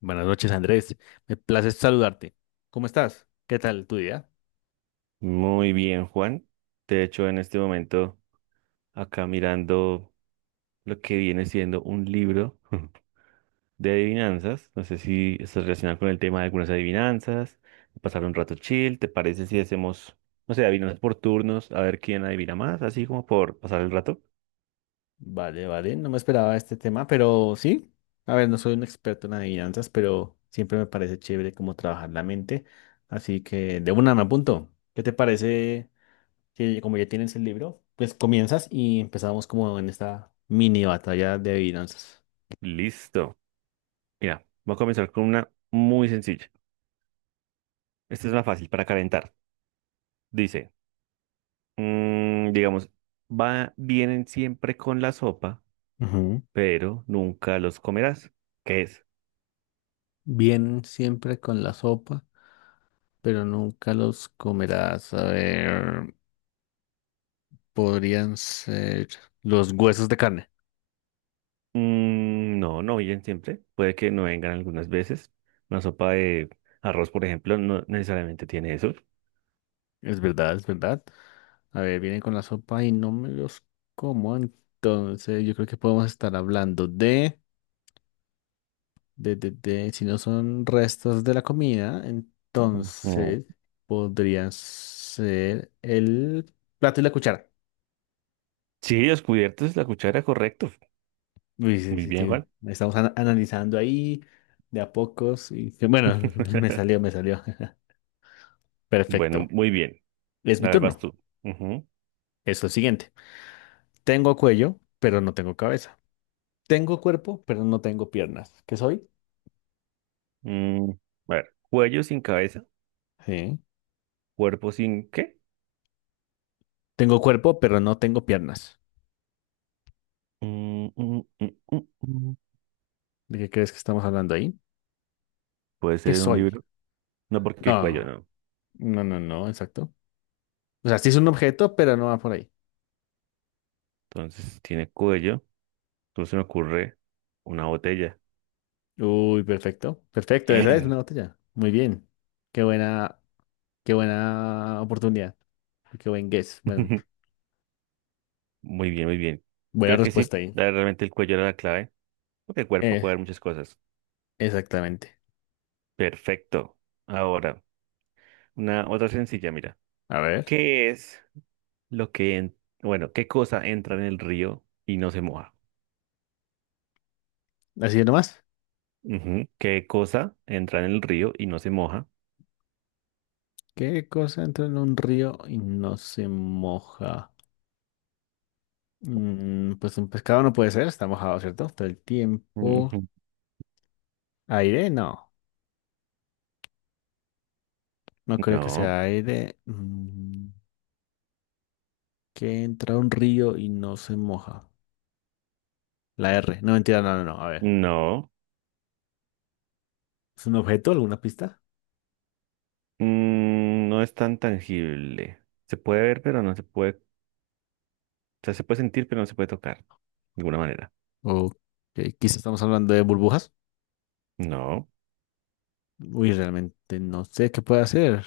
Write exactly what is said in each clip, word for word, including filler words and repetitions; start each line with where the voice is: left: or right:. left: Buenas noches, Andrés. Me place saludarte. ¿Cómo estás? ¿Qué tal tu día?
right: Muy bien, Juan. De hecho, en este momento, acá mirando lo que viene siendo un libro de adivinanzas. No sé si estás relacionado con el tema de algunas adivinanzas. Pasar un rato chill. ¿Te parece si hacemos, no sé, adivinanzas por turnos? A ver quién adivina más, así como por pasar el rato.
left: Vale, vale. No me esperaba este tema, pero sí. A ver, no soy un experto en adivinanzas, pero siempre me parece chévere cómo trabajar la mente. Así que de una me apunto. ¿Qué te parece que como ya tienes el libro, pues comienzas y empezamos como en esta mini batalla de adivinanzas?
right: Listo. Mira, voy a comenzar con una muy sencilla. Esta es una fácil para calentar. Dice, mm, digamos, va, vienen siempre con la sopa
left: Ujú.
right: pero nunca los comerás. ¿Qué es?
left: Vienen siempre con la sopa, pero nunca los comerás. A ver, podrían ser los huesos de carne.
right: Mm, no, no vienen siempre. Puede que no vengan algunas veces. Una sopa de arroz, por ejemplo, no necesariamente tiene eso.
left: Es verdad, es verdad. A ver, vienen con la sopa y no me los como. Entonces, yo creo que podemos estar hablando de, de, de, de, si no son restos de la comida,
right: Ujú.
left: entonces podrían ser el plato y la cuchara.
right: Sí, los cubiertos, es la cuchara, correcto.
left: Uy, sí,
right: Muy
left: sí,
right: bien, Juan.
left: sí. Estamos ana- analizando ahí de a pocos y bueno, me salió, me salió.
right: Bueno,
left: Perfecto.
right: muy bien.
left: Es mi
right: A ver, vas
left: turno.
right: tú. Ujú.
left: Es lo siguiente. Tengo cuello, pero no tengo cabeza. Tengo cuerpo, pero no tengo piernas. ¿Qué soy?
right: Mm, a ver, cuello sin cabeza,
left: Sí.
right: cuerpo sin qué.
left: Tengo cuerpo, pero no tengo piernas.
right: Mm, mm, mm, mm, mm.
left: ¿De qué crees que estamos hablando ahí?
right: Puede
left: ¿Qué
right: ser un
left: soy?
right: libro. No, porque cuello
left: No,
right: no.
left: no, no, no, exacto. O sea, sí es un objeto, pero no va por ahí.
right: Entonces tiene cuello. Entonces se me ocurre una botella.
left: Uy, perfecto. Perfecto, esa es una
right: Bien.
left: botella. Muy bien. Qué buena, qué buena oportunidad. Qué buen guess. Bueno,
right: Muy bien, muy bien.
left: buena
right: Creo que sí,
left: respuesta ahí.
right: la- realmente el cuello era la clave, porque el cuerpo
left: Eh,
right: puede dar muchas cosas.
left: Exactamente.
right: Perfecto. Ahora, una otra sencilla, mira.
left: A ver,
right: ¿Qué es lo que, en- bueno, qué cosa entra en el río y no se moja?
left: así nomás.
right: Ujú. ¿Qué cosa entra en el río y no se moja?
left: ¿Qué cosa entra en un río y no se moja? Mm, pues un pescado no puede ser, está mojado, ¿cierto? Todo el tiempo.
right: Ujú.
left: Aire, no, no creo que
right: No,
left: sea aire. Mm, que entra a un río y no se moja. La R, no mentira, no, no, no. A ver,
right: no,
left: ¿es un objeto, alguna pista?
right: Mm, no es tan tangible. Se puede ver, pero no se puede, o sea, se puede sentir, pero no se puede tocar, de alguna manera.
left: O que quizás estamos hablando de burbujas.
right: No,
left: Uy, realmente no sé qué puede hacer.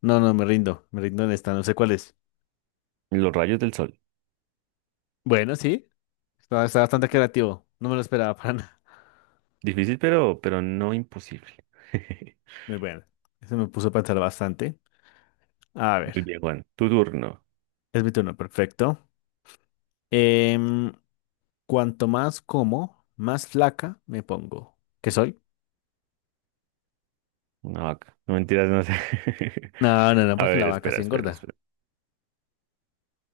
left: No, no, me rindo, me rindo en esta, no sé cuál es.
right: los rayos del sol.
left: Bueno, sí, está, está bastante creativo. No me lo esperaba para nada.
right: Difícil, pero, pero no imposible.
left: Muy bueno, eso me puso a pensar bastante. A
right: Muy
left: ver,
right: bien, Juan. Tu turno.
left: es mi turno, perfecto. Em, Cuanto más como, más flaca me pongo. ¿Qué soy?
right: Una vaca. No mentiras, no sé.
left: No, no, no,
right: A
left: porque la
right: ver,
left: vaca
right: espera,
left: sí
right: espera,
left: engorda.
right: espera.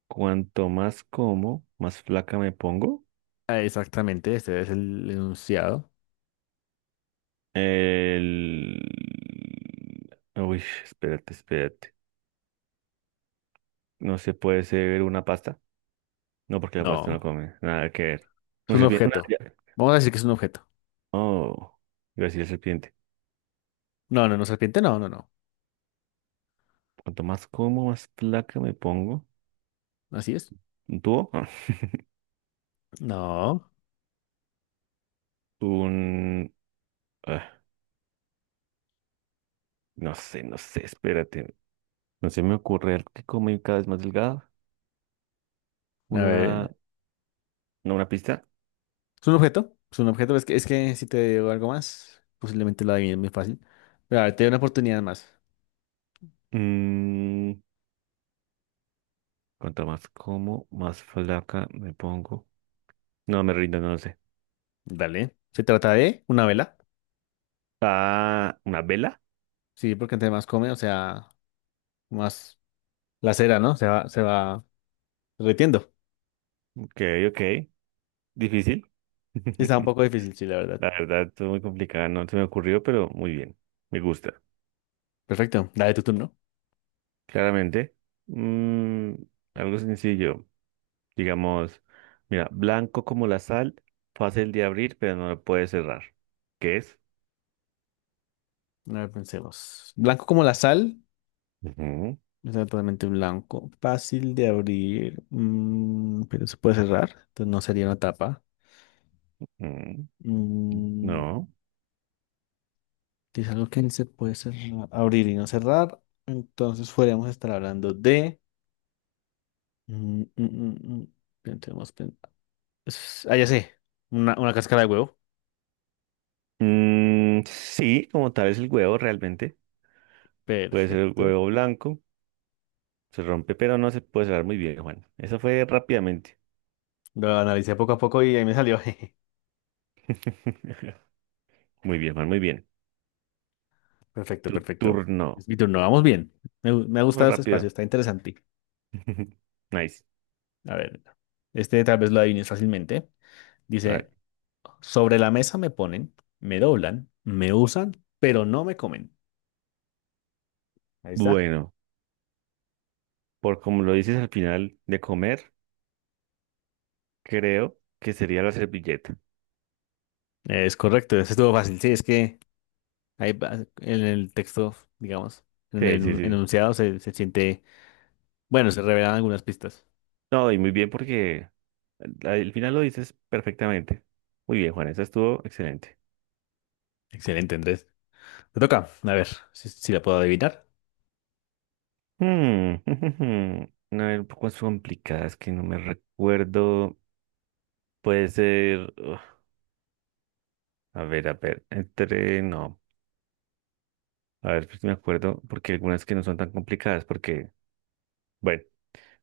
right: Cuanto más como, más flaca me pongo.
left: Ah, exactamente, este es el enunciado.
right: El... Uy, espérate, espérate. No se puede ser una pasta. No, porque la pasta no
left: No,
right: come. Nada que ver.
left: es
right: Una
left: un
right: serpiente. Una...
left: objeto.
right: ya.
left: Vamos a decir que es un objeto.
right: Oh, iba a decir serpiente.
left: No, no, no, serpiente, no, no, no.
right: Cuanto más como, más flaca me pongo.
left: Así es.
right: ¿Un tubo?
left: No,
right: Un... No sé, no sé, espérate. No se me ocurre algo que come cada vez más delgado.
left: a
right: Una,
left: ver.
right: no, una pista.
left: ¿Es un objeto? Es un objeto, es que, es que si te digo algo más, posiblemente lo adivines muy fácil. Pero a ver, te doy una oportunidad más.
right: Mm, cuanto más como, más flaca me pongo. No, me rindo, no lo sé.
left: Dale. Se trata de una vela.
right: Ah, una vela.
left: Sí, porque entre más come, o sea, más la cera, ¿no? Se va, se va derritiendo.
right: Ok, ok. Difícil.
left: Está un poco difícil, sí, la verdad.
right: La verdad, es muy complicada. No se me ocurrió, pero muy bien. Me gusta.
left: Perfecto. Dale tu turno.
right: Claramente. Mm, algo sencillo. Digamos, mira, blanco como la sal, fácil de abrir, pero no lo puedes cerrar. ¿Qué es?
left: A ver, pensemos. Blanco como la sal.
right: Ujú,
left: Está totalmente blanco. Fácil de abrir. Mm, pero se puede cerrar. Entonces no sería una tapa.
right: mm,
left: Mm,
right: no.
left: es algo que se puede cerrar- abrir y no cerrar. Entonces podríamos estar hablando de. mm, mm, mm, mm, Pensemos. pen- es- Ah, ya sé. Una, una cáscara de huevo.
right: Mm, sí, como tal es el huevo realmente. Puede ser el
left: Perfecto.
right: huevo blanco. Se rompe, pero no se puede cerrar muy bien, Juan. Eso fue rápidamente.
left: Lo analicé poco a poco y ahí me salió.
right: Muy bien, Juan, muy bien.
left: Perfecto,
right: Tu
left: perfecto.
right: turno.
left: Es mi turno, vamos bien. Me, gu- me ha
right: Muy
left: gustado este espacio,
right: rápido.
left: está interesante.
right: Nice.
left: A ver, este tal vez lo adivines fácilmente.
right: A ver.
left: Dice, sobre la mesa me ponen, me doblan, me usan, pero no me comen. Ahí está.
right: Bueno, por como lo dices al final de comer, creo que sería la servilleta.
left: Es correcto, ese estuvo fácil. Sí, es que ahí va- en el texto, digamos, en
right: Sí, sí,
left: el
right: sí.
left: enunciado se, se siente, bueno, se revelan algunas pistas.
right: No, y muy bien porque al al final lo dices perfectamente. Muy bien, Juan, eso estuvo excelente.
left: Excelente, Andrés. Te toca, a ver si, si la puedo adivinar.
right: Hmm, a ver, un poco complicadas que no me recuerdo. Puede ser. Uf, a ver, a ver. Entre. No. A ver, pues me acuerdo. Porque algunas que no son tan complicadas. Porque, bueno,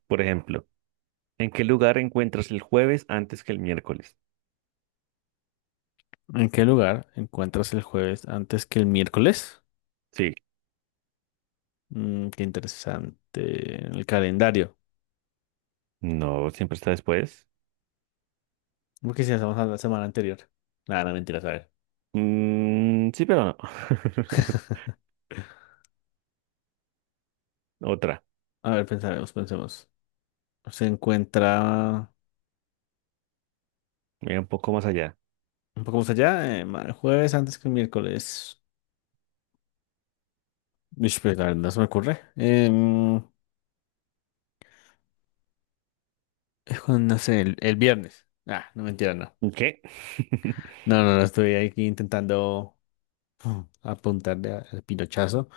right: por ejemplo, ¿en qué lugar encuentras el jueves antes que el miércoles?
left: ¿En qué lugar encuentras el jueves antes que el miércoles?
right: Sí.
left: Mm, qué interesante. El calendario.
right: No, siempre está después.
left: ¿Por qué si hacemos a la semana anterior? Nada, no, mentiras, a ver.
right: Mm, sí, pero no. Otra.
left: A ver, pensaremos, pensemos. Se encuentra
right: Mira un poco más allá.
left: un poco más allá, eh, ma- jueves antes que el miércoles. Uish, pues, la verdad, no se me ocurre. Em, es cuando, no sé, el, el viernes. Ah, no, mentira, no.
right: ¿Qué?
left: No, no, no, estoy aquí intentando uh, apuntarle a- al pinochazo.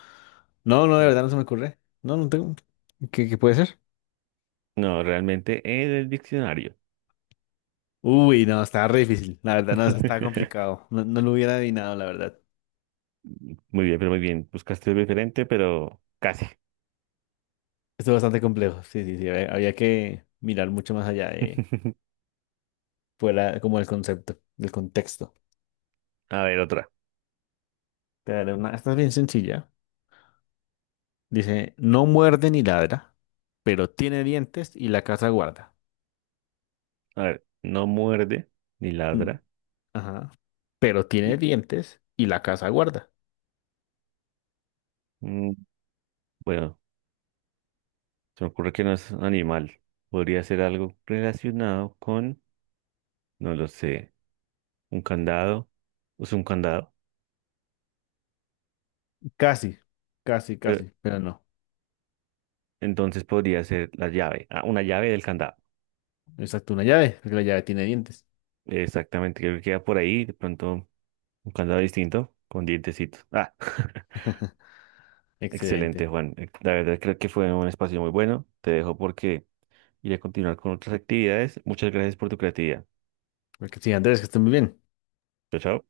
left: No, no, de verdad no se me ocurre. No, no tengo. ¿Qué, qué puede ser?
right: No, realmente en el diccionario.
left: Uy, no, estaba re difícil, la verdad, no, estaba complicado. No, no lo hubiera adivinado, la verdad.
right: Muy bien, pero muy bien. Buscaste algo diferente, pero casi.
left: Estuvo bastante complejo, sí, sí, sí. Había, había que mirar mucho más allá de fuera como el concepto, el contexto.
right: A ver, otra.
left: Pero una, esta es bien sencilla. Dice, no muerde ni ladra, pero tiene dientes y la casa guarda.
right: A ver, no muerde ni
left: Mm,
right: ladra.
left: ajá. Pero tiene dientes y la casa guarda.
right: Mm, Bueno, se me ocurre que no es un animal. Podría ser algo relacionado con, no lo sé, un candado. Es un candado.
left: Casi, casi,
right: Eh,
left: casi, pero no.
right: entonces podría ser la llave. Ah, una llave del candado.
left: Exacto, una llave, porque la llave tiene dientes.
right: Exactamente, creo que queda por ahí. De pronto, un candado distinto con dientecitos. Ah,
left: Excelente.
right: excelente, Juan. Eh, La verdad creo que fue un espacio muy bueno. Te dejo porque y a continuar con otras actividades. Muchas gracias por tu creatividad.
left: Porque sí, Andrés, que estás muy bien.
right: Chao, chao.